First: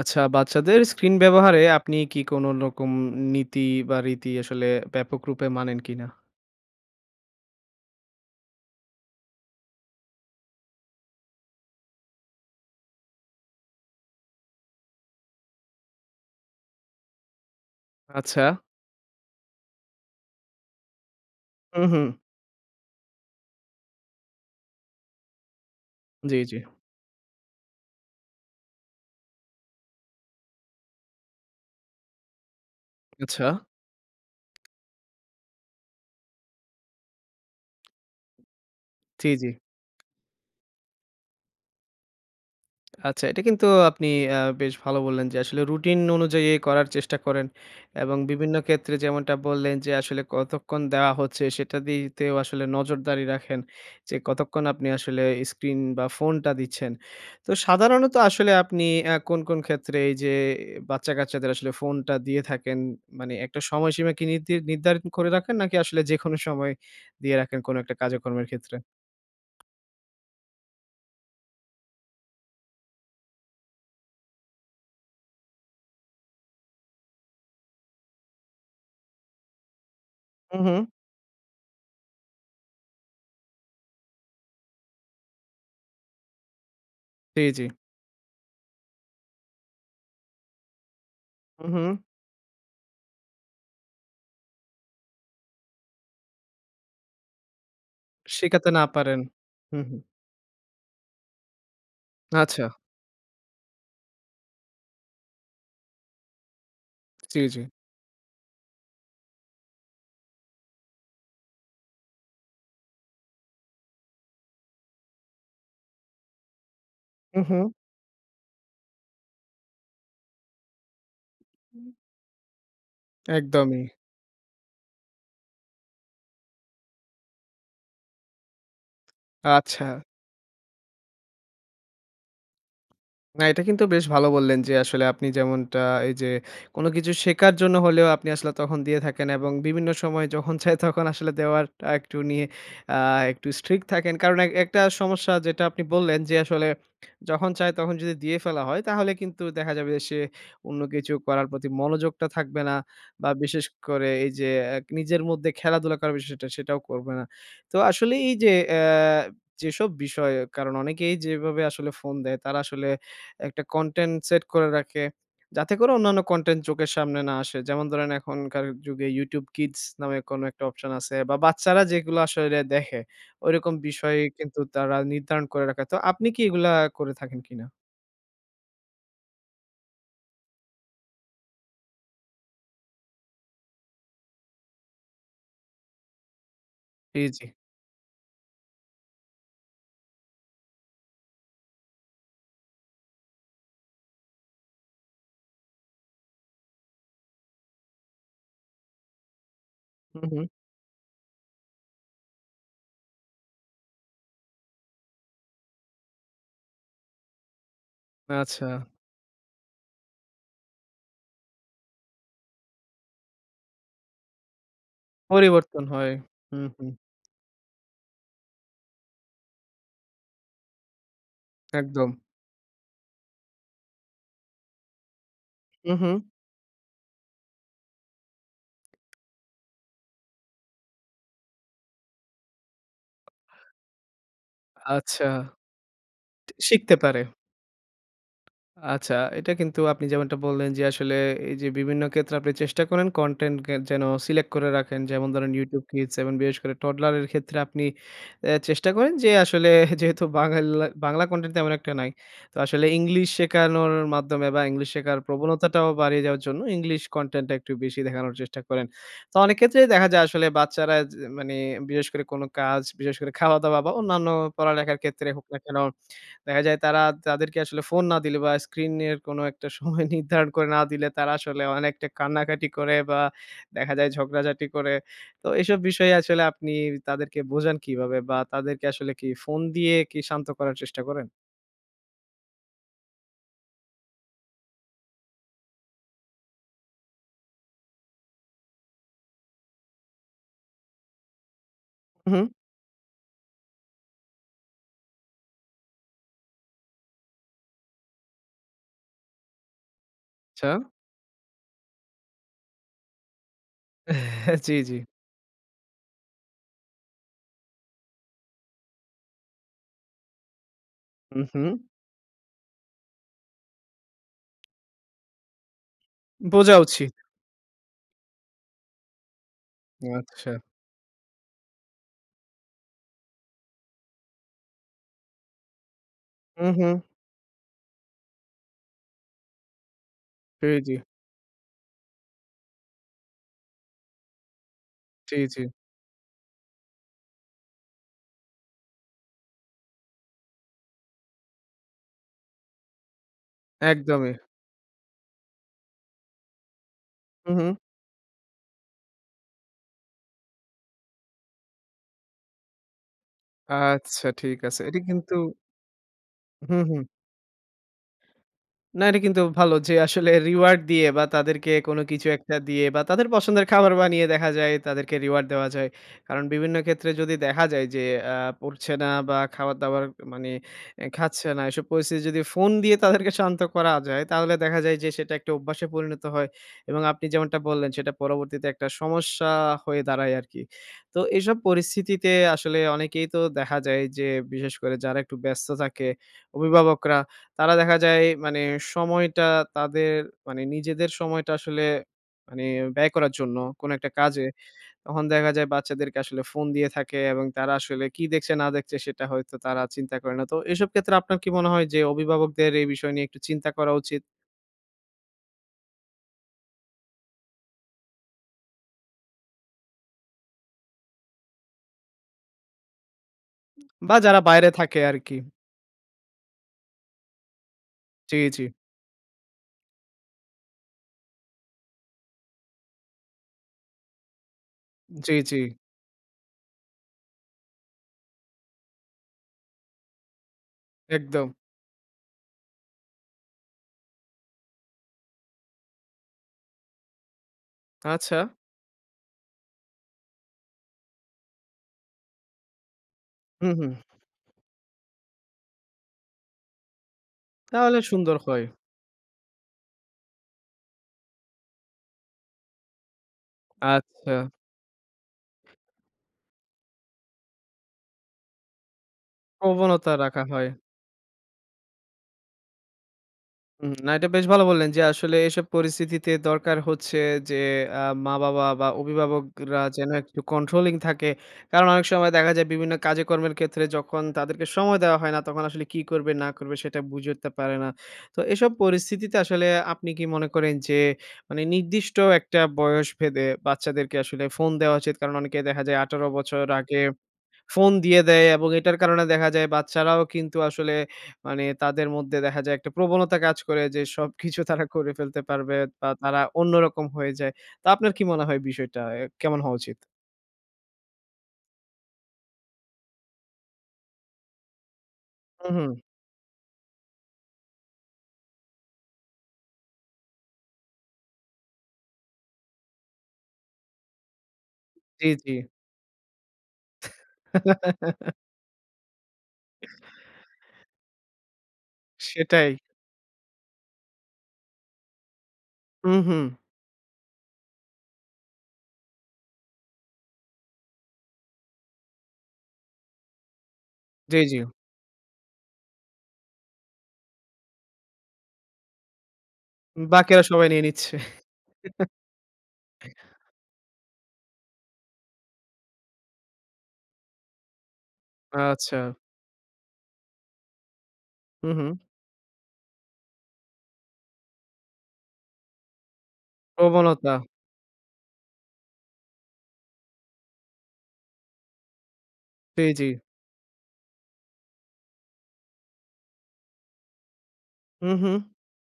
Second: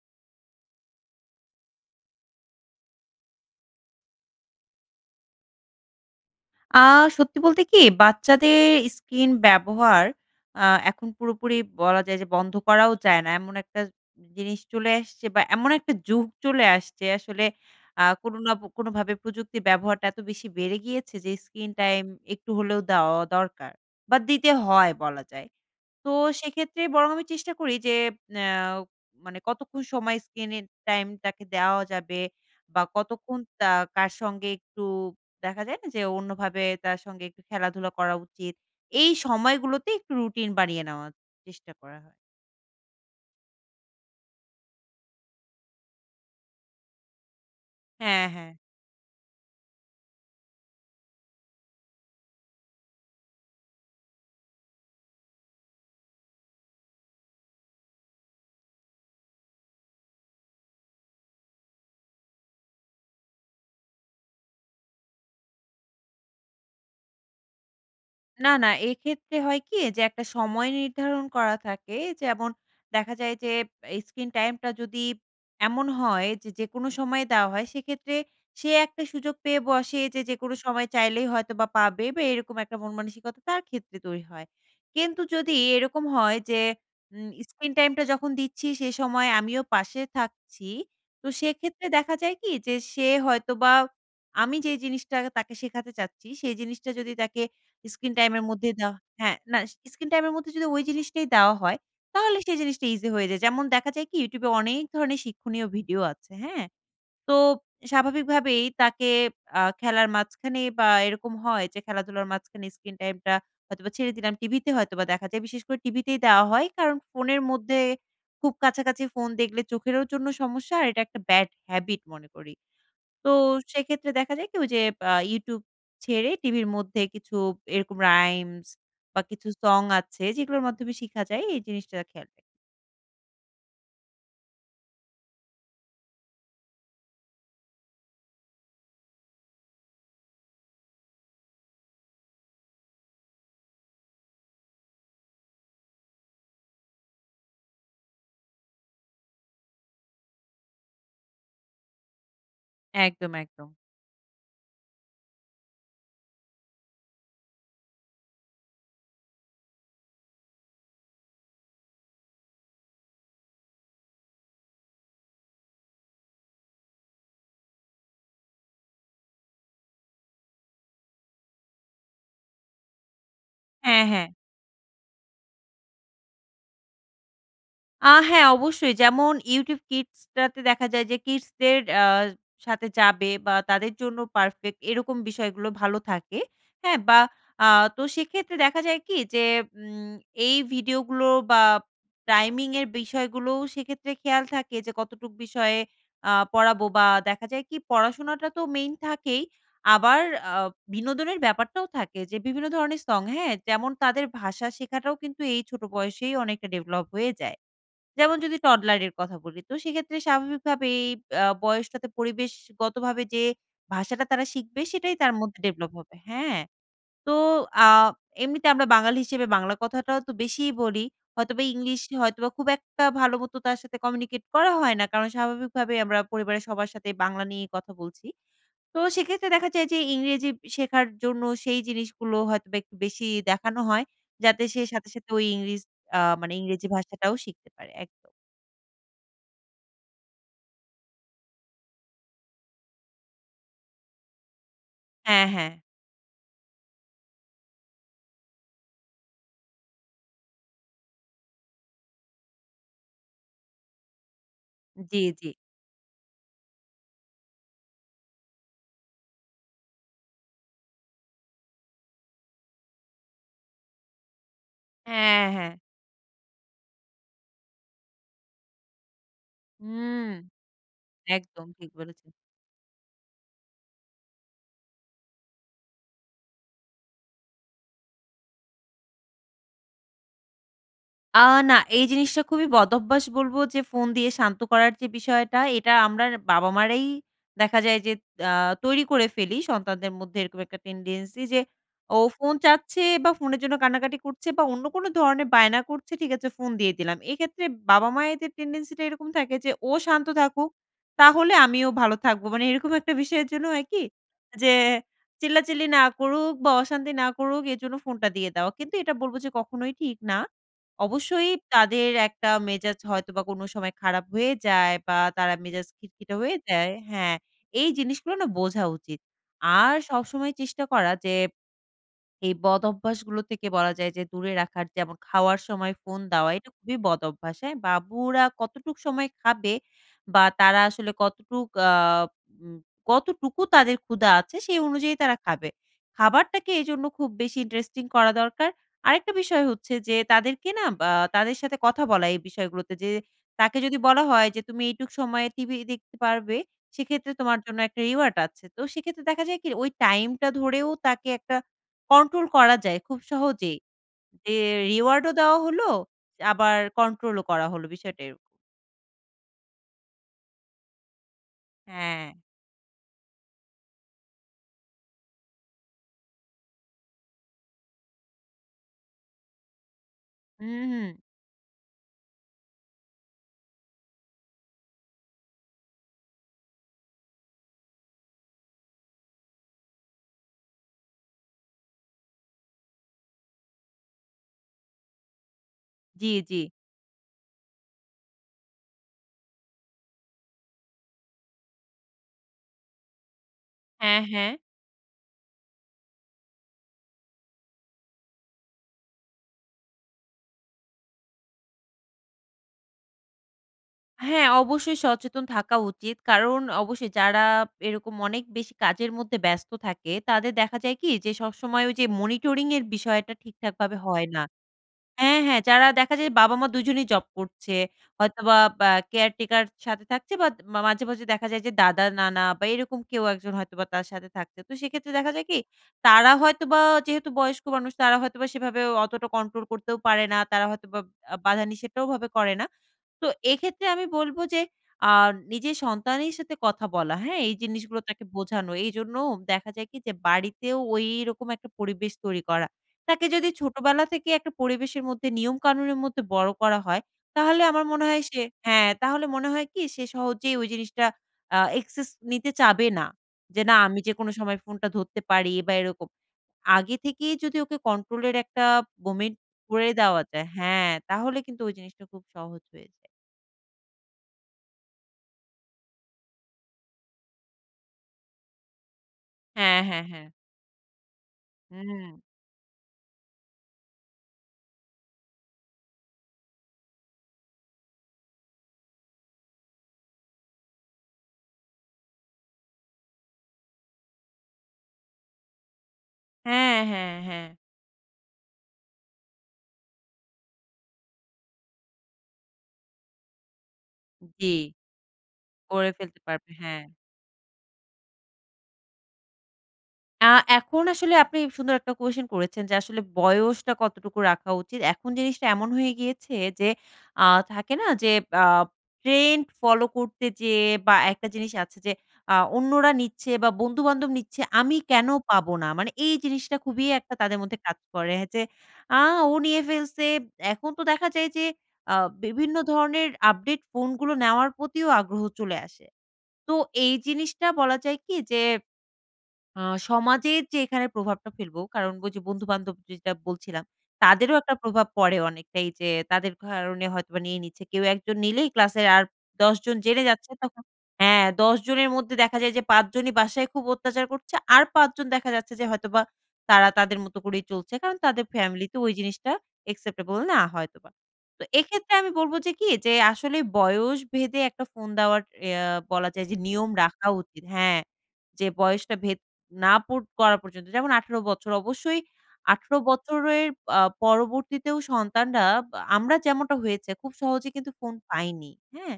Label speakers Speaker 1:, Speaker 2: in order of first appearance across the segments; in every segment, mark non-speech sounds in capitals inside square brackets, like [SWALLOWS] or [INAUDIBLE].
Speaker 1: আচ্ছা বাচ্চাদের screen ব্যবহারে আপনি কি কোনরকম উম নীতি বা রীতি আসলে ব্যাপক রূপে মানেন কিনা?
Speaker 2: আ সত্যি বলতে কি? বাচ্চাদের screen ব্যবহার আ এখন পুরোপুরি বলা যায় যে বন্ধ করাও যায় না। এমন একটা জিনিস চলে আসছে বা এমন একটা যুগ চলে আসছে আসলে আ কোনো না
Speaker 1: আচ্ছা।
Speaker 2: পো কোনোভাবে প্রযুক্তির ব্যবহারটা এত বেশি বেড়ে গিয়েছে, যে screen
Speaker 1: হুম,
Speaker 2: টাইম
Speaker 1: হুম।
Speaker 2: একটু হলেও দেওয়াও দরকার। বা দিতে হয় বলা যায়, তো
Speaker 1: জ্বি, জ্বি।
Speaker 2: সেক্ষেত্রে বরং আমি চেষ্টা করি যে, অ্যাও মানে কতক্ষণ সময় স্ক্রিনের টাইম তাকে দেওয়া যাবে? বা কতক্ষণ
Speaker 1: আচ্ছা।
Speaker 2: তা কার সঙ্গে একটু দেখা যায় না যে অন্যভাবে তার সঙ্গে একটু খেলাধুলা করা উচিত? এই
Speaker 1: জ্বি, জ্বি।
Speaker 2: সময়গুলোতে একটু রুটিন বানিয়ে নেওয়া, চেষ্টা করা।
Speaker 1: আচ্ছা এটা কিন্তু আপনি আ বেশ ভালো বললেন যে আসলে রুটিন অনুযায়ীই করার চেষ্টা করেন। এবং
Speaker 2: হ্যাঁ, হ্যাঁ।
Speaker 1: বিভিন্ন ক্ষেত্রে যেমনটা বললেন যে, আসলে কতক্ষণ দেওয়া হচ্ছে সেটা দিতেও আসলে নজরদারি রাখেন যে, কতক্ষণ আপনি আসলে screen বা ফোনটা দিচ্ছেন। তো সাধারণত আসলে আপনি অ্যা কোন, কোন ক্ষেত্রে এই যে বাচ্চা-কাচ্চাদের আসলে ফোনটা দিয়ে থাকেন? মানে একটা সময়সীমা কি নিরধির নির্ধারণ করে রাখেন? নাকি আসলে যেকোনো সময় দিয়ে রাখেন কোন একটা কাজেকর্মের
Speaker 2: না, না
Speaker 1: ক্ষেত্রে?
Speaker 2: এক্ষেত্রে হয় কি? যে একটা সময় নির্ধারণ করা থাকে। যেমন দেখা যায় যে, অ্যা screen টাইম টা যদি এমন হয়, যে যেকোনো সময় দেওয়া হয় সেক্ষেত্রে সে একটা সুযোগ পেয়ে বসে, যে যেকোনো
Speaker 1: উম-হুম।
Speaker 2: সময় চাইলেই হয়তো বা পাবে বা এরকম একটা মনমানসিকতা তার ক্ষেত্রে তৈরি হয়। কিন্তু যদি এরকম হয় যে উম
Speaker 1: জ্বি, জ্বি।
Speaker 2: screen টাইমটা যখন দিচ্ছি সে সময় আমিও পাশে থাকছি তো সেক্ষেত্রে
Speaker 1: উম-হুম।
Speaker 2: দেখা যায় কি? যে সে হয়তোবা আমি যেই জিনিসটা তাকে শেখাতে চাচ্ছি সেই জিনিসটা যদি তাকে screen টাইমের
Speaker 1: শিখাতে
Speaker 2: মধ্যে
Speaker 1: না
Speaker 2: দেওয়া
Speaker 1: পারেন।
Speaker 2: হ্যাঁ না
Speaker 1: হুম, হুম।
Speaker 2: screen টাইমের মধ্যে যদি ওই জিনিসটাই দেওয়া হয় তাহলে সেই
Speaker 1: আচ্ছা।
Speaker 2: জিনিসটা ইজি হয়ে যায়। যেমন দেখা যায় কি? YouTube এ অনেক ধরনের শিক্ষণীয় ভিডিও আছে, হ্যাঁ? তো
Speaker 1: জ্বি, জ্বি।
Speaker 2: স্বাভাবিকভাবেই তাকে আ খেলার মাঝখানে বা এরকম হয় যে খেলা-ধুলার মাঝখানে screen টাইমটা হয়তোবা ছেড়ে দিলাম। টিভিতে হয়তোবা দেখা যায় বিশেষ করে টিভিতেই দেওয়া হয় কারণ ফোনের
Speaker 1: উ-হুম।
Speaker 2: মধ্যে খুব কাছাকাছি ফোন দেখলে চোখেরও জন্য সমস্যা আর এটা একটা bad
Speaker 1: উম।
Speaker 2: habit মনে করি। তো
Speaker 1: একদমই।
Speaker 2: সেক্ষেত্রে দেখা যায় যে কি? ওই যে আ YouTube ছেড়ে টিভির মধ্যে কিছু এরকম rhymes বা কিছু সং
Speaker 1: আচ্ছা।
Speaker 2: আছে, যেগুলোর মাধ্যমে শিখা যায় এই জিনিসটা খেয়াল রা
Speaker 1: না, এটা কিন্তু বেশ ভালো বললেন যে, আসলে আপনি যেমনটা এই যে, কোন কিছু শেখার জন্য হলেও আপনি আসলে তখন দিয়ে থাকেন এবং বিভিন্ন সময় যখন চায় তখন আসলে দেওয়ার টা একটু নিয়ে আ একটু strict থাকেন। কারণ এক একটা সমস্যা যেটা আপনি বললেন যে, আসলে যখন চায় তখন যদি দিয়ে ফেলা হয়, তাহলে কিন্তু দেখা যাবে যে, সে অন্য কিছু করার প্রতি মনোযোগটা থাকবে না। বা
Speaker 2: একদম,
Speaker 1: বিশেষ
Speaker 2: একদম।
Speaker 1: করে এই যে, এক নিজের মধ্যে খেলাধুলা করার বিষয়টা সেটাও করবে না। তো আসলে এই যে, এ যেসব বিষয়ে কারণ অনেকেই যেভাবে আসলে ফোন দেয় তারা আসলে একটা কনটেন্ট সেট করে রাখে। যাতে করে অন্যান্য কনটেন্ট চোখের সামনে না আসে। যেমন ধরেন এখনকার যুগে YouTube kids নামে, কোন একটা অপশন আছে বা বাচ্চারা যেগুলা আসলে দেখে, ঐরকম
Speaker 2: হ্যাঁ,
Speaker 1: বিষয়
Speaker 2: হ্যাঁ।
Speaker 1: কিন্তু তারা নির্ধারণ করে রাখে। তো আপনি কি এগুলা করে থাকেন কিনা?
Speaker 2: আ হ্যাঁ, অবশ্যই যেমন YouTube Kids টাতে দেখা যায় যে, kids দের আ সাথে যাবে বা তাদের জন্য পারফেক্ট এরকম বিষয়গুলো ভালো থাকে। হ্যাঁ? বা
Speaker 1: জি, জি।
Speaker 2: আ তো সেক্ষেত্রে দেখা যায় কি যে, উম এই ভিডিওগুলো বা টাইমিংয়ের বিষয়গুলোও সেইক্ষেত্রে খেয়াল থাকে যে, কতটুক বিষয়ে আ পড়াবো বা দেখা যায় কি? পড়াশোনাটা তো মেইন থাকেই, আবার
Speaker 1: হুম, হুম।
Speaker 2: আ বিনোদনের ব্যাপারটাও থাকে যে, বিভিন্ন ধরনের সং, হ্যাঁ? যেমন তাদের ভাষা শেখাটাও কিন্তু এই ছোট বয়সেই অনেকটা ডেভেলপ হয়ে যায়। যেমন যদি
Speaker 1: আচ্ছা।
Speaker 2: toddler এর কথা বলি, তো সেইক্ষেত্রে স্বাভাবিকভাবেই আ বয়সটাতে পরিবেশগতভাবে, যে ভাষাটা তারা শিখবে, সেটাই তার মধ্যে
Speaker 1: পরিবর্তন
Speaker 2: ডেভেলপ
Speaker 1: হয়।
Speaker 2: হবে হ্যাঁ,
Speaker 1: হুম, হুম।
Speaker 2: তো আ এমনিতে আমরা বাঙালি হিসেবে বাংলা কথাটাও তো বেশিই বলি। হয়তোবা
Speaker 1: একদম।
Speaker 2: ইংলিশে হয়তোবা খুব একটা ভালোমতো তার সাথে কমিউনিকেট করা হয় না। কারণ স্বাভাবিকভাবে
Speaker 1: হুম,
Speaker 2: আমরা
Speaker 1: হুম।
Speaker 2: পরিবারের সবার সাথেই বাংলা নিয়েই কথা বলছি। তো সেইক্ষেত্রে দেখা যায় যে, ইংরেজি ব শেখার জন্য সেই জিনিসগুলো হয়তোবা একটু বেশি দেখানো হয়। যাতে সে সাথে,
Speaker 1: আচ্ছা,
Speaker 2: সাথে ওই ইংরেজ আ
Speaker 1: টি
Speaker 2: মানে ইংরেজি
Speaker 1: শিখতে পারে।
Speaker 2: ভাষাটাও শিখতে পারে। একদম।
Speaker 1: আচ্ছা, এটা কিন্তু আপনি যেমনটা বললেন যে, আসলে এই যে, বিভিন্ন ক্ষেত্রে আপনি চেষ্টা করেন কনটেন্ট গে যেন সিলেক্ট করে রাখেন। যেমন
Speaker 2: হ্যাঁ,
Speaker 1: ধরেন
Speaker 2: হ্যাঁ।
Speaker 1: YouTube Kids এবং বিশেষ করে toddler এর ক্ষেত্রে আপনি এ চেষ্টা করেন যে, আসলে যেহেতু বাঙ্গালা, বাংলা কনটেন্ট তেমন একটা নাই, তো আসলে ইংলিশ শেখানোর মাধ্যমে বা ইংলিশ শেখার
Speaker 2: জী, জী।
Speaker 1: প্রবণতাটাও বাড়িয়ে যাওয়ার জন্য, ইংলিশ কনটেন্টটা একটু বেশি দেখানোর চেষ্টা করেন। তো অনেক ক্ষেত্রেই দেখা যায়, আসলে বাচ্চারা যে মানে বিশেষ করে কোন কাজ, বিশেষ করে খাওয়া-দাওয়া বা অন্যান্য পড়ালেখার ক্ষেত্রে
Speaker 2: হ্যাঁ,
Speaker 1: হোক না
Speaker 2: হ্যাঁ।
Speaker 1: কেন, দেখা যায় তারা, তাদেরকে আসলে ফোন না দিলে বা screen এর কোন একটা সময়
Speaker 2: হুম,
Speaker 1: নির্ধারণ করে না দিলে, তারা আসলে
Speaker 2: একদম ঠিক
Speaker 1: অনেকটা
Speaker 2: বলেছেন।
Speaker 1: কান্নাকাটি করে বা দেখা যায় ঝগড়াঝাটি করে। তো এসব বিষয়ে আসলে আপনি তাদেরকে বোঝান কিভাবে? বা তাদেরকে আসলে কি ফোন দিয়ে কি শান্ত করার চেষ্টা করেন?
Speaker 2: আ না, এই জিনিসটা খুবই বদভ্যাস বলব যে, ফোন দিয়ে শান্ত করার যে বিষয়টা, এটা আমরার বাবা-মারেই দেখা যায় যে, আ তৈরি করে ফেলি, সন্তানদের মধ্যে এরকম একটা tendency যে, ও
Speaker 1: উহুম।
Speaker 2: ফোন চাচ্ছে বা ফোনের জন্য কান্নাকাটি করছে বা অন্য কোনো ধরনের বায়না করছে? ঠিক আছে ফোন দিয়ে দিলাম। এইক্ষেত্রে বাবা-মায়েদের tendency টা এরকম থাকে যে, ও শান্ত থাকুক,
Speaker 1: আচ্ছা।
Speaker 2: তাহলে আমিও ভালো থাকব। মানে এরকম একটা বিষয়ের জন্য হয় কি
Speaker 1: হ্যাঁ,
Speaker 2: যে,
Speaker 1: জী, জী।
Speaker 2: চিল্লাচিল্লি না করুক বা অশান্তি না করুক এর জন্য ফোনটা দিয়ে দাও। কিন্তু এটা বলবো যে, কখনোই ঠিক না।
Speaker 1: উম
Speaker 2: অবশ্যই
Speaker 1: হুম।
Speaker 2: তাদের একটা মেজাজ হয়তো বা কোনো সময় খারাপ হয়ে যায় বা তারা মেজাজ খিটখিটে হয়ে
Speaker 1: বোঝা
Speaker 2: যায়
Speaker 1: উচিত।
Speaker 2: হ্যাঁ, এই জিনিসগুলো না বোঝা উচিত। আর সবসময়
Speaker 1: আচ্ছা।
Speaker 2: চেষ্টা করা যে, এই বদঅভ্যাসগুলো থেকে বলা যায় যে, দূরে রাখার যেমন খাওয়ার সময় ফোন দেওয়া, এটা
Speaker 1: হুম,
Speaker 2: খুবই
Speaker 1: হুম।
Speaker 2: বদঅভ্যাস, হ্যাঁ? বাবুরা কতটুক সময় খাবে? বা
Speaker 1: রি
Speaker 2: তারা
Speaker 1: জি।
Speaker 2: আসলে কতটুক আ উম কতটুকু তাদের ক্ষুধা আছে? সেই অনুযায়ী
Speaker 1: জী,
Speaker 2: তারা
Speaker 1: জী।
Speaker 2: খাবে, খাবারটাকে এজন্য খুব বেশি ইন্টারেস্টিং করা দরকার। আরেকটা বিষয় হচ্ছে যে, তাদেরকে না বা তাদের সাথে কথা বলা এই বিষয়গুলোতে। যে, তাকে যদি বলা
Speaker 1: একদমই।
Speaker 2: হয় যে, তুমি এইটুক সময়ে টিভি দেখতে পারবে, সেক্ষেত্রে
Speaker 1: হুম,
Speaker 2: তোমার
Speaker 1: হুম।
Speaker 2: জন্য একটা reward আছে। তো সেক্ষেত্রে দেখা যায় কি, ওই টাইমটা ধরেও তাকে একটা কন্ট্রোল করা যায় খুব সহজেই।
Speaker 1: আচ্ছা,
Speaker 2: যে,
Speaker 1: ঠিক আছে। এটা
Speaker 2: reward ও
Speaker 1: কিন্তু
Speaker 2: দেওয়া হলো, আবার
Speaker 1: হুম, হুম।
Speaker 2: কন্ট্রোলও করা হলো, বিষয়টা এরকম।
Speaker 1: না, এটা কিন্তু ভালো যে, আসলে reward দিয়ে বা তাদেরকে কোন কিছু
Speaker 2: হ্যাঁ।
Speaker 1: একটা দিয়ে বা তাদের পছন্দের খাবার বানিয়ে দেখা যায়, তাদেরকে reward দেওয়া যায়। কারণ বিভিন্ন ক্ষেত্রে যদি দেখা যায় যে, আ পড়ছে না বা খাবার-দাবার উ মানে
Speaker 2: হুম,
Speaker 1: এ
Speaker 2: হুম।
Speaker 1: খাচ্ছে না। এসব পরিস্থিতি যদি ফোন দিয়ে তাদেরকে শান্ত করা যায়, তাহলে দেখা যায় যে, সেটা একটা অভ্যাসে পরিণত হয়। এবং আপনি যেমনটা বললেন, সেটা পরবর্তীতে একটা সমস্যা হয়ে দাঁড়ায় আরকি। তো এসব পরিস্থিতিতে আসলে অনেকেই তো দেখা যায় যে, বিশেষ করে যারা একটু ব্যস্ত থাকে,
Speaker 2: জী, জী।
Speaker 1: অভিভাবকরা তারা দেখা যায়, মানে সময়টা তাদের মানে নিজেদের সময়টা আসলে মানে ব্যয় করার জন্য কোন একটা
Speaker 2: হ্যাঁ,
Speaker 1: কাজে।
Speaker 2: হ্যাঁ।
Speaker 1: তখন দেখা যায়, বাচ্চাদেরকে আসলে ফোন দিয়ে থাকে এবং তারা আসলে কী দেখছে না দেখছে, সেটা হয়তো তারা চিন্তা করে না। তো এসব ক্ষেত্রে আপনার কি মনে হয় যে, অভিভাবকদের এই বিষয় নিয়ে একটু চিন্তা করা উচিত?
Speaker 2: হ্যাঁ, অবশ্যই সচেতন থাকা উচিত। কারণ অবশ্যই যারা এরকম অনেক বেশি কাজের মধ্যে ব্যস্ত থাকে তাদের দেখা যায় কি যে, সবসময় ওই যে মনিটরিং এর বিষয়টা ঠিকঠাকভাবে
Speaker 1: বা
Speaker 2: হয়
Speaker 1: যারা
Speaker 2: না
Speaker 1: বাইরে থাকে আর কি।
Speaker 2: হ্যাঁ, হ্যাঁ, যারা দেখা যায়, বাবা-মা দুইজনেই জব করছে।
Speaker 1: জি,
Speaker 2: হয়তোবা
Speaker 1: জি।
Speaker 2: বা অ্যা কেয়ারটেকার সাথে থাকছে বা দ মাঝে, মাঝে দেখা যায় যে, দাদা, নানা বা এরকম কেউ একজন হয়তোবা তার সাথে থাকছে। তো সেক্ষেত্রে দেখা
Speaker 1: জী,
Speaker 2: যায় কি,
Speaker 1: জী।
Speaker 2: তারা হয়তোবা যেহেতু বয়স্ক মানুষ, তারা হয়তোবা সেভাবেও অতটা কন্ট্রোল করতেও পারে না। তারা হয়তোবা আ
Speaker 1: একদম।
Speaker 2: বাধা-নিষেধটাও ওভাবে করে না। তো এক্ষেত্রে আমি বলব যে, আ নিজের সন্তানের সাথে কথা বলা। হ্যাঁ? এই জিনিসগুলো তাকে
Speaker 1: আচ্ছা।
Speaker 2: বোঝানো। এই জন্যও দেখা যায় কি যে, বাড়িতেও ওইরকম একটা পরিবেশ তৈরি করা। তাকে যদি
Speaker 1: হুম, হুম।
Speaker 2: ছোটবেলা থেকে একটা পরিবেশের মধ্যে নিয়ম-কানুনের মধ্যে বড়ো করা হয়, তাহলে আমার
Speaker 1: তাহলে
Speaker 2: মনে হয়
Speaker 1: সুন্দর
Speaker 2: সে
Speaker 1: হয়।
Speaker 2: হ্যাঁ, তাহলে মনে হয় কি সে সহজেই ওই জিনিসটা, a access নিতে চাবে না যে, না আমি যে কোনো
Speaker 1: আচ্ছা।
Speaker 2: সময় ফোনটা ধরতে পারি বা এরকম। আগে থেকেই যদি ওকে কন্ট্রোলের একটা [UNINTELLIGIBLE] করে
Speaker 1: প্রবণতা
Speaker 2: দেওয়া
Speaker 1: রাখা
Speaker 2: যায়
Speaker 1: হয়।
Speaker 2: হ্যাঁ, তাহলে কিন্তু ওই জিনিসটা খুব সহজ হয়ে যায়।
Speaker 1: উম না এটা বেশ ভালো বললেন যে আসলে এইসব পরিস্থিতিতে দরকার হচ্ছে যে আ মা বাবা বা অভিভাবকরা
Speaker 2: হ্যাঁ, হ্যাঁ,
Speaker 1: যেন
Speaker 2: হ্যাঁ।
Speaker 1: একটু controlling থাকে। কারণ অনেক
Speaker 2: হুম।
Speaker 1: সময় দেখা যায় বিভিন্ন কাজেকর্মের ক্ষেত্রে যখন তাদেরকে সময় দেওয়া হয় না তখন আসলে কী করবে? না করবে? সেটা বুঝে উঠতে পারে না। তো এসব পরিস্থিতিতে আসলে আপনি কি মনে করেন যে মানে নির্দিষ্ট একটা বয়স ভেদে বাচ্চাদেরকে আসলে ফোন দেওয়া উচিত? কারণ অনেকে দেখা যায় ১৮ বছর
Speaker 2: হ্যাঁ,
Speaker 1: আগে
Speaker 2: হ্যাঁ, হ্যাঁ।
Speaker 1: ফোন দিয়ে দেয়। এবং এটার কারণে দেখা যায় বাচ্চারাও কিন্তু আসলে মানে তাদের মধ্যে দেখা যায় একটা প্রবণতা কাজ করে যে
Speaker 2: জ্বি,
Speaker 1: সবকিছু তারা করে ফেলতে পারবে
Speaker 2: করে
Speaker 1: বা
Speaker 2: ফেলতে
Speaker 1: তারা
Speaker 2: পারবে। হ্যাঁ।
Speaker 1: অন্যরকম হয়ে যায়। তো আপনার কি মনে হয় বিষয়টা এ কেমন হওয়া উচিত?
Speaker 2: আ এখন আসলে আপনি সুন্দর একটা কুয়েসশন করেছেন যে আসলে বয়সটা কতটুকু রাখা উচিত? এখন জিনিসটা
Speaker 1: হুম,
Speaker 2: এমন
Speaker 1: হুম।
Speaker 2: হয়ে গিয়েছে যে আ থাকে না? যে আব ট্রেন্ড ফলো করতে যে বা একটা জিনিস আছে যে আ অন্যরা নিচ্ছে বা বন্ধুবান্ধব নিচ্ছে আমি কেন
Speaker 1: জ্বি,
Speaker 2: পাবো
Speaker 1: জ্বি।
Speaker 2: না? মানে এই জিনিসটা খুবই একটা তাদের মধ্যে কাজ করে
Speaker 1: [LAUGHS]
Speaker 2: যে "আ ও নিয়ে ফেলছে" এখন তো
Speaker 1: [BREATH]
Speaker 2: দেখা যায় যে আ বিভিন্ন
Speaker 1: সেটাই।
Speaker 2: ধরনের আপডেট ফোনগুলো নেওয়ার প্রতিও আগ্রহ চলে আসে।
Speaker 1: উম-হুম।
Speaker 2: তো এই জিনিসটা বলা যায় কি? যে আ সমাজের যে এখানে প্রভাবটা ফেলবো কারণ বলছি বন্ধুবান্ধব যেটা বলছিলাম তাদেরও
Speaker 1: জ্বি,
Speaker 2: একটা
Speaker 1: জ্বি।
Speaker 2: প্রভাব পড়ে অনেকটাই যে তাদের কারণে হয়তোবা নিয়ে নিচ্ছে কেউ একজন নিলেই ক্লাসের আর ১০ জন জেনে
Speaker 1: উম
Speaker 2: যাচ্ছে
Speaker 1: বাকিরা
Speaker 2: তখন
Speaker 1: সবাই নিয়ে নিচ্ছে।
Speaker 2: হ্যাঁ দশজনের মধ্যে দেখা যায় যে ৫ জনই
Speaker 1: [GIGGLES] [BREATH]
Speaker 2: বাসায় খুব অত্যাচার করছে আর ৫ জন দেখা যাচ্ছে যে হয়তোবা তারা তাদের মতো করেই চলছে কারণ তাদের ফ্যামিলিতে ওই
Speaker 1: আচ্ছা।
Speaker 2: জিনিসটা acceptable না হয়তোবা। তো
Speaker 1: উম-হুম।
Speaker 2: এক্ষেত্রে আমি বলব যে কি? যে আসলেই বয়স ভেদে ১ টা ফোন দেওয়ার ইয়া বলা যায় যে নিয়ম রাখা
Speaker 1: প্রবণতা।
Speaker 2: উচিত। হ্যাঁ, যে বয়সটা ভেদ না পর না করা পর্যন্ত যেমন ১৮ বছর অবশ্যই ১৮
Speaker 1: জি, জি।
Speaker 2: বছরের আ পরবর্তীতেও সন্তানরা আমরা যেমনটা হয়েছে খুব সহজে কিন্তু ফোন
Speaker 1: উম-হুম।
Speaker 2: পাইনি। হ্যা?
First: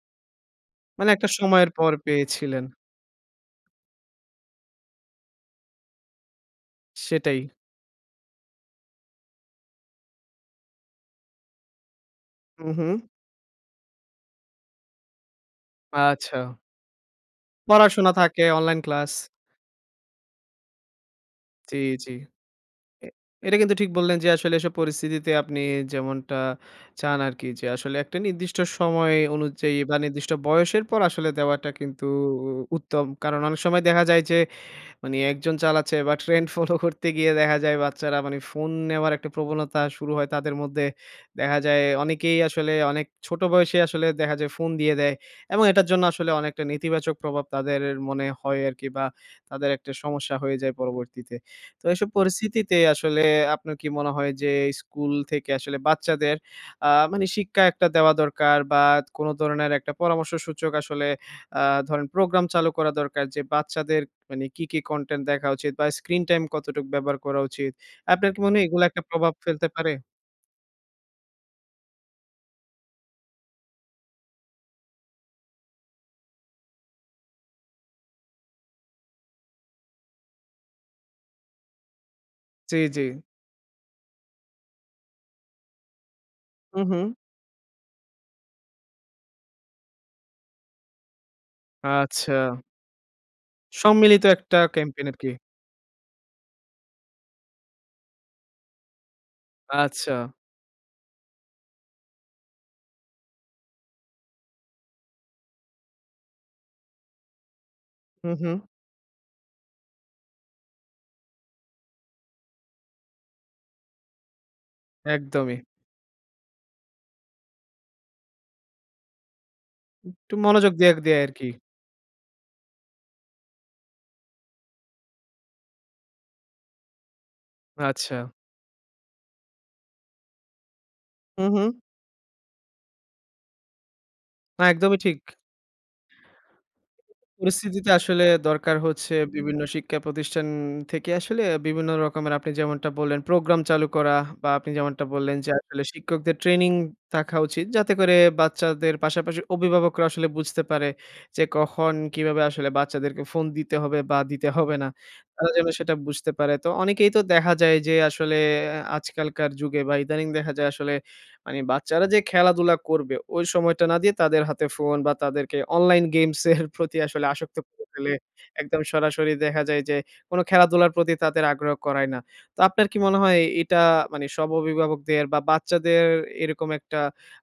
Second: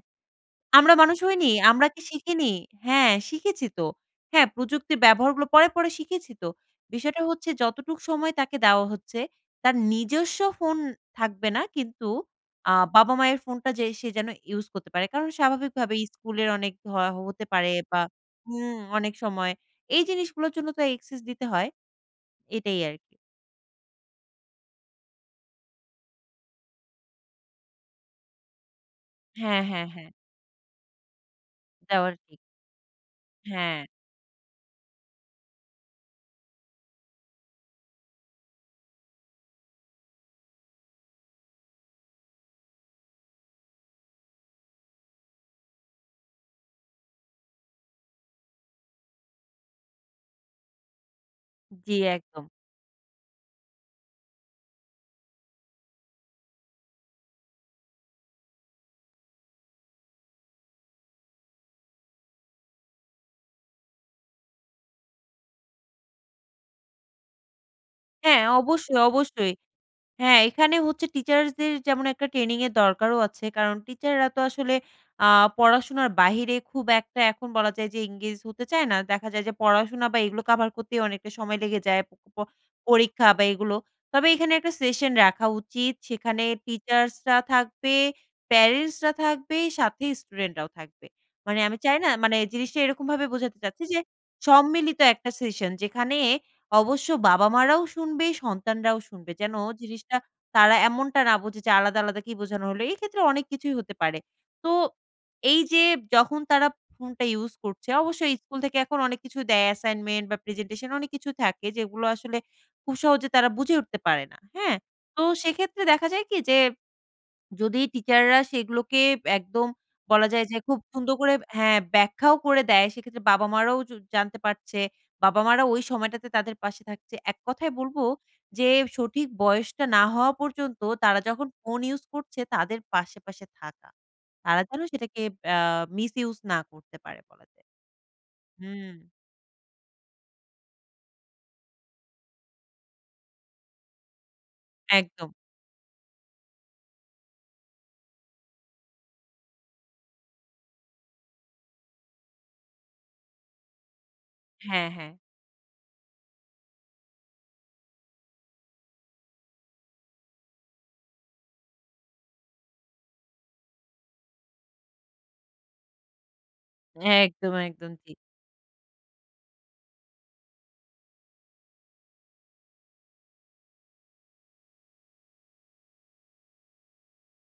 Speaker 2: আমরা
Speaker 1: মানে
Speaker 2: মানুষ
Speaker 1: একটা
Speaker 2: হইনি?
Speaker 1: সময়ের
Speaker 2: আমরা
Speaker 1: পর
Speaker 2: কি শিখিনি?
Speaker 1: পেয়েছিলেন।
Speaker 2: হ্যাঁ শিখেছি তো হ্যাঁ প্রযুক্তির ব্যবহারগুলো পরে পরে শিখেছি তো বিষয়টা
Speaker 1: সেটাই।
Speaker 2: হচ্ছে যতটুক সময় তাকে দেওয়া হচ্ছে তার নিজস্ব ফোন থাকবে না কিন্তু আ
Speaker 1: উম-হুম।
Speaker 2: বাবা মায়ের ফোনটা যে সে যেন ইউজ করতে পারে কারণ স্বাভাবিকভাবে স্কুলের
Speaker 1: আচ্ছা।
Speaker 2: অনেক হ হতে পারে বা
Speaker 1: পড়াশোনা থাকে
Speaker 2: উম
Speaker 1: অনলাইন ক্লাস।
Speaker 2: অনেক সময় এই জিনিসগুলোর জন্য তো access দিতে হয়
Speaker 1: জ্বি, জ্বি।
Speaker 2: এটাই আর কি।
Speaker 1: এ এটা কিন্তু ঠিক বললেন যে আসলে এসব পরিস্থিতিতে আপনি যেমনটা চান আরকি যে আসলে একটা নির্দিষ্ট সময়
Speaker 2: হ্যাঁ,
Speaker 1: অনুযায়ী
Speaker 2: হ্যাঁ,
Speaker 1: বা
Speaker 2: হ্যাঁ।
Speaker 1: নির্দিষ্ট বয়সের পর আসলে দেওয়াটা কিন্তু
Speaker 2: দেওয়াটা ঠিক।
Speaker 1: উ উত্তম। কারণ অনেক সময়
Speaker 2: হ্যাঁ।
Speaker 1: দেখা যায় যে মানে ১ জন চালাচ্ছে বা ট্রেন্ড ফলো করতে গিয়ে দেখা যায় বাচ্চারা মানে ফোন নেওয়ার একটা প্রবণতা শুরু হয় তাদের মধ্যে দেখা যায় অনেকেই আসলে অনেক ছোট বয়সেই আসলে দেখা যায় ফোন দিয়ে দেয়। এবং এটার জন্য আসলে অনেকটা নেতিবাচক প্রভাব তাদের মনে হয় আরকি বা তাদের একটা সমস্যা হয়ে যায় পরবর্তীতে। তো
Speaker 2: জ্বি
Speaker 1: এইসব
Speaker 2: একদম।
Speaker 1: পরিস্থিতিতে আসলে আপনার কি মনে হয়? যে এই স্কুল থেকে আসলে বাচ্চাদের আ মানে শিক্ষা একটা দেওয়া দরকার বা কোন ধরনের একটা পরামর্শ সূচক আসলে আ ধরেন প্রোগ্রাম চালু করা দরকার যে বাচ্চাদের মানে কী কী content দেখা উচিত? বা স্ক্রিন টাইম কতটুক ব্যবহার করা উচিত? আপনার কি
Speaker 2: হ্যাঁ
Speaker 1: মনে হয় এগুলো
Speaker 2: অবশ্যই,
Speaker 1: একটা প্রভাব
Speaker 2: অবশ্যই
Speaker 1: ফেলতে পারে?
Speaker 2: হ্যাঁ এখানে হচ্ছে টিচার্সদের যেমন একটা ট্রেনিংয়ের দরকারও আছে কারণ টিচাররা তো আসলে আ পড়াশোনার বাহিরে খুব একটা এখন বলা যায় যে engage হতে চায় না দেখা যায় যে পড়াশোনা বা এগুলো কাভার করতেই অনেকটা সময় লেগে যায় প
Speaker 1: জ্বি, জ্বি।
Speaker 2: পরীক্ষা বা এগুলো তবে এখানে ১ টা সেশন রাখা উচিত সেখানে
Speaker 1: উম-হুম।
Speaker 2: টিচার্সরা থাকবে, প্যারেন্টসরা থাকবে, সাথে স্টুডেন্টরাও থাকবে মানে আমি চাই না মানে
Speaker 1: আচ্ছা।
Speaker 2: জিনিসটা এরকমভাবে বোঝাতে চাচ্ছি যে
Speaker 1: সম্মিলিত একটা
Speaker 2: সম্মিলিত
Speaker 1: ক্যাম্পেইন আরকি।
Speaker 2: একটা সেশন যেখানে অবশ্য বাবা মারাও শুনবে, সন্তানরাও শুনবে। যেন জিনিসটা
Speaker 1: আচ্ছা।
Speaker 2: তারা এমনটা না বোঝে যে আলাদা আলাদা কি বোঝানো হলো? এই ক্ষেত্রে অনেক কিছুই হতে পারে। তো এই যে যখন তারা ফোনটা ইউস করছে অবশ্যই
Speaker 1: হুম, হুম।
Speaker 2: স্কুল থেকে এখন অনেক কিছু দেয় অ্যাসাইনমেন্ট বা প্রেজেন্টেশন অনেক কিছু থাকে যেগুলো আসলে খুব সহজে তারা বুঝে উঠতে পারে না। হ্যাঁ? তো
Speaker 1: একদমই।
Speaker 2: সেক্ষেত্রে দেখা যায় কি যে [SWALLOWS] যদি টিচাররা সেগুলোকে একদম বলা
Speaker 1: একটু
Speaker 2: যায় যে
Speaker 1: মনোযোগ
Speaker 2: খুব
Speaker 1: দিয়ার
Speaker 2: সুন্দর
Speaker 1: দেয়
Speaker 2: করে
Speaker 1: আরকি।
Speaker 2: হ্যাঁ ব্যাখ্যাও করে দেয় সেক্ষেত্রে বাবা মা রাও জ জানতে পারছে বাবা মা রাও ওই সময়টাতে তাদের পাশে থাকছে এক কথাই বলব
Speaker 1: আচ্ছা।
Speaker 2: যে সঠিক বয়সটা না হওয়া পর্যন্ত তারা যখন
Speaker 1: উম-হুম।
Speaker 2: ফোন ইউজ করছে তাদের পাশে, পাশে থাকা তারা
Speaker 1: না
Speaker 2: যেন
Speaker 1: একদমই ঠিক।
Speaker 2: সেটাকে আ মিস ইউজ না করতে পারে বলা যায়। হুম।
Speaker 1: পরিস্থিতিতে আসলে দরকার
Speaker 2: হুম।
Speaker 1: হচ্ছে বিভিন্ন শিক্ষা প্রতিষ্ঠান থেকে আসলে বিভিন্ন রকমের আপনি যেমনটা বললেন প্রোগ্রাম চালু করা বা আপনি যেমনটা
Speaker 2: একদম।
Speaker 1: বললেন যে আসলে শিক্ষকদের ট্রেনিং থাকা উচিত যাতে করে বাচ্চাদের পাশাপাশি অভিভাবকরা আসলে বুঝতে পারে যে কখন? কীভাবে আসলে বাচ্চাদেরকে ফোন দিতে হবে? বা দিতে হবে না?
Speaker 2: হ্যাঁ, হ্যাঁ।
Speaker 1: তারা যেন সেটা বুঝতে পারে। তো অনেকেই তো দেখা যায় যে আসলে আজকালকার যুগে বা ইদানিং দেখা যায় আসলে মানে বাচ্চারা যে খেলাধুলা করবে ঐ সময়টা না দিয়ে তাদের হাতে ফোন বা তাদেরকে অনলাইন [CHUCKLES] গেমসের প্রতি আসলে
Speaker 2: একদম,
Speaker 1: আসক্ত করে
Speaker 2: একদম
Speaker 1: ফেলে
Speaker 2: ঠিক।
Speaker 1: একদম সরাসরি দেখা যায় যে কোনো খেলাধুলার প্রতি তাদের আগ্রহ করায় না। তো আপনার কি মনে হয়? এটা মানে সব অভিভাবকদের বা বাচ্চাদের এরকম একটা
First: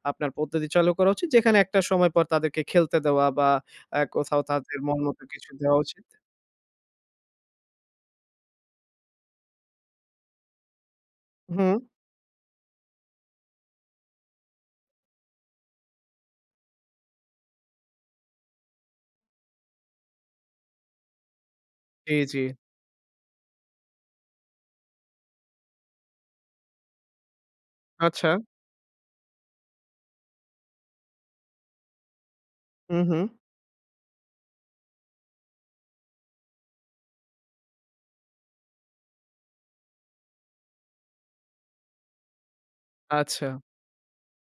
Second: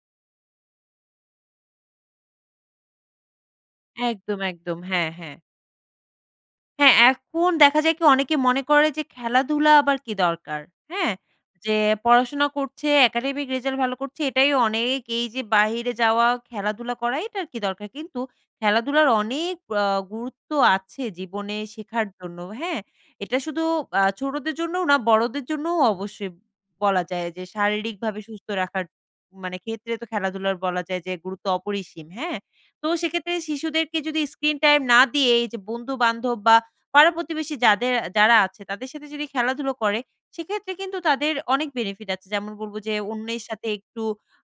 Speaker 1: আপনার পদ্ধতি চালু করা উচিত যেখানে একটা সময় পর তাদেরকে খেলতে দেওয়া বা এ
Speaker 2: একদম,
Speaker 1: কোথাও
Speaker 2: একদম।
Speaker 1: তাদের
Speaker 2: হ্যাঁ,
Speaker 1: মনমত
Speaker 2: হ্যাঁ।
Speaker 1: কিছু দেওয়া উচিত?
Speaker 2: হ্যাঁ এখন দেখা যায় কি? অনেকে মনে করে যে খেলাধুলা আবার কী দরকার? হ্যাঁ? যে
Speaker 1: হুম।
Speaker 2: পড়াশোনা করছে, academic রেজাল্ট ভালো করছে এটাই অনেক। এই যে বাহিরে যাওয়া, খেলাধুলা করা এটার কী দরকার? কিন্তু খেলাধুলার অনেক অ্যা গুরুত্ব আছে জীবনে শেখার
Speaker 1: জি,
Speaker 2: জন্য।
Speaker 1: জি।
Speaker 2: হ্যাঁ? এটা শুধু আ ছোটোদের জন্যও না বড়োদের জন্যও অবশ্যই বলা যায়, যে শারীরিকভাবে
Speaker 1: আচ্ছা।
Speaker 2: সুস্থ রাখার, মানে ক্ষেত্রে তো খেলাধুলার বলা যায় যে গুরুত্ব অপরিসীম। হ্যাঁ? তো
Speaker 1: উম-হুম।
Speaker 2: সেক্ষেত্রে শিশুদেরকে যদি স্ক্রিন টাইম না দিয়ে, এই যে বন্ধুবান্ধব বা পাড়া প্রতিবেশী যাদের যারা আছে তাদের সাথে যদি খেলাধুলা করে, সেক্ষেত্রে কিন্তু তাদের অনেক benefit আছে। যেমন বলব যে অন্যের
Speaker 1: আচ্ছা।
Speaker 2: সাথে একটু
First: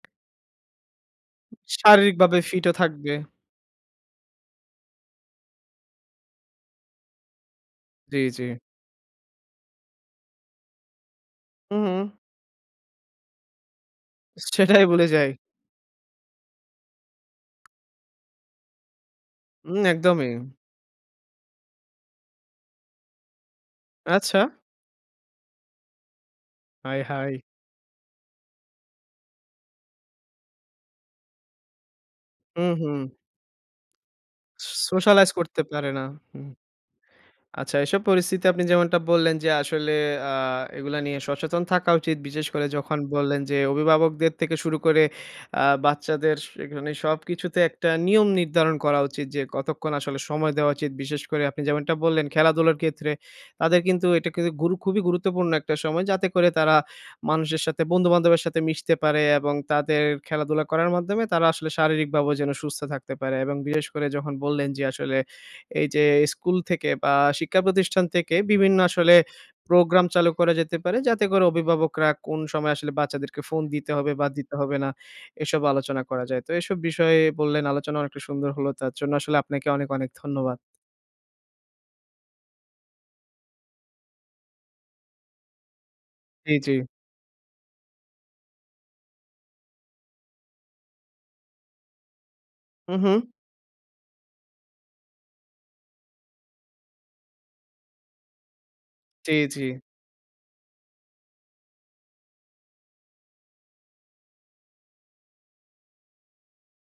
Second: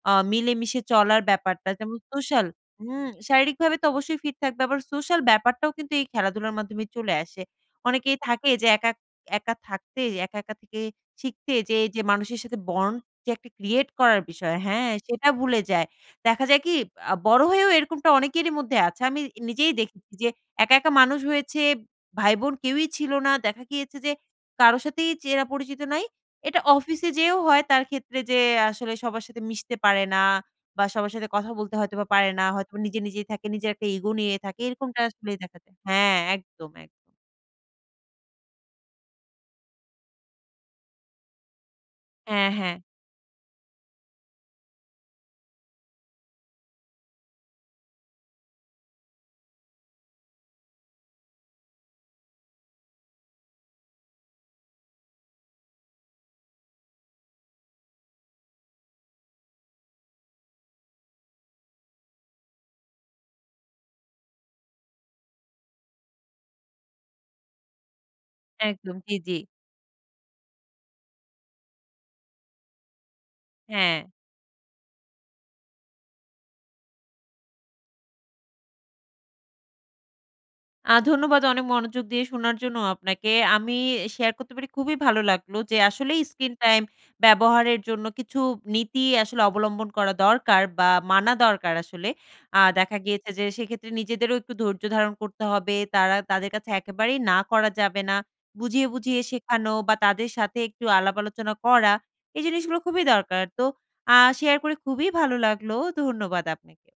Speaker 2: আ মিলেমিশে চলার ব্যাপারটা, যেমন
Speaker 1: শারীরিকভাবে
Speaker 2: সোশ্যাল
Speaker 1: ফিট ও
Speaker 2: হুম?
Speaker 1: থাকবে।
Speaker 2: শারীরিকভাবে তো অবশ্যই ফিট থাকবে। আবার সোশ্যাল ব্যাপারটাও কিন্তু এই খেলাধুলার মাধ্যমে চলে আসে। অনেকেই
Speaker 1: জি, জি।
Speaker 2: থাকে যে একা একা থাকতে, একা, একা থেকে শিখতে যে এই যে
Speaker 1: উম-হুম।
Speaker 2: মানুষ সাথে bond যে একটা create করার
Speaker 1: [CHUCKLES]
Speaker 2: বিষয়।
Speaker 1: সেটাই
Speaker 2: হ্যাঁ?
Speaker 1: ভুলে
Speaker 2: সেটা
Speaker 1: যাই।
Speaker 2: ভুলে যায়। দেখা যায় কি? আ বড় হয়েও এরকমটা অনেকেরই মধ্যে আছে, আমি নিজেই
Speaker 1: উম,
Speaker 2: দেখেছি যে
Speaker 1: একদমই।
Speaker 2: একা, একা মানুষ হয়েছে ভাই বোন কেউই ছিল না দেখা গিয়েছে যে,
Speaker 1: আচ্ছা।
Speaker 2: কারো সাথেই চেনা পরিচিত নাই। এটা
Speaker 1: আয়
Speaker 2: অফিসে যেয়েও
Speaker 1: হায়!
Speaker 2: হয় তার ক্ষেত্রে, যে আসলে সবার সাথে মিশতে পারে না, বা সবার সাথে কথা বলতে হয়তোবা পারে না, হয়তো নিজে
Speaker 1: উম-হুম।
Speaker 2: নিজেই থাকে, নিজের একটা ইগো নিয়ে থাকে। এরকমটা
Speaker 1: socialize
Speaker 2: আসলেই দেখা
Speaker 1: করতে
Speaker 2: যায়
Speaker 1: পারে না।
Speaker 2: হ্যাঁ,
Speaker 1: হুম।
Speaker 2: একদম একদম।
Speaker 1: আচ্ছা এসব পরিস্থিতি আপনি যেমনটা বললেন যে আসলে, অ্যা এগুলা নিয়ে সচেতন থাকা উচিত। বিশেষ
Speaker 2: হ্যাঁ,
Speaker 1: করে
Speaker 2: হ্যাঁ।
Speaker 1: যখন বললেন যে অভিভাবকদের থেকে শুরু করে অ্যা বাচ্চাদের এখানে সবকিছুতে একটা নিয়ম নির্ধারণ করা উচিৎ। যে কতক্ষণ আসলে সময় দেওয়া উচিৎ। বিশেষ করে আপনি যেমনটা বললেন খেলাধুলার ক্ষেত্রে, তাদের কিন্তু এটা কিন্তু গুরু খুবই গুরুত্বপূর্ণ একটা সময়। যাতে করে তারা মানুষের সাথে বন্ধুবান্ধবের সাথে মিশতে পারে, এবং তাদের খেলাধুলা করার মাধ্যমে তারা আসলে শারীরিকভাবেও যেন সুস্থ থাকতে পারে। এবং বিশেষ করে যখন বললেন যে আসলে এই যে, স্কুল থেকে বা শিক্ষা প্রতিষ্ঠান থেকে বিভিন্ন
Speaker 2: একদম।
Speaker 1: আসলে
Speaker 2: জি, জি।
Speaker 1: প্রোগ্রাম চালু করা যেতে পারে। যাতে করে অভিভাবকরা কোন সময় আসলে বাচ্চাদেরকে ফোন দিতে
Speaker 2: হ্যাঁ।
Speaker 1: হবে বা দিতে হবে না? এসব আলোচনা করা যায়। তো এসব বিষয়ে বললেন আলোচনা অনেকটা সুন্দর হলো। তার জন্য আসলে আপনাকে অনেক, অনেক ধন্যবাদ।
Speaker 2: আ ধন্যবাদ অনেক মনোযোগ দিয়ে শোনার জন্য আপনাকে। আমি শেয়ার করতে পেরে খুবই ভালো লাগলো। যে আসলেই স্ক্রিন
Speaker 1: জি, জি।
Speaker 2: টাইম ব্যবহারের জন্য কিছু নীতি আসলে অবলম্বন করা দরকার, বা মানা দরকার আসলে। আ দেখা
Speaker 1: উম-হুম।
Speaker 2: গিয়েছে যে সেক্ষেত্রে নিজেদেরও একটু ধৈর্য ধারণ করতে হবে। তারা তাদের কাছে একেবারেই না করা যাবে না। বুঝিয়ে, বুঝিয়ে
Speaker 1: জি,
Speaker 2: শেখানো
Speaker 1: জি।
Speaker 2: বা তাদের সাথে একটু আলাপ আলোচনা করা। এই জিনিসগুলো খুবই দরকার। তো আ শেয়ার করে খুবই ভালো লাগলো। ধন্যবাদ আপনাকে।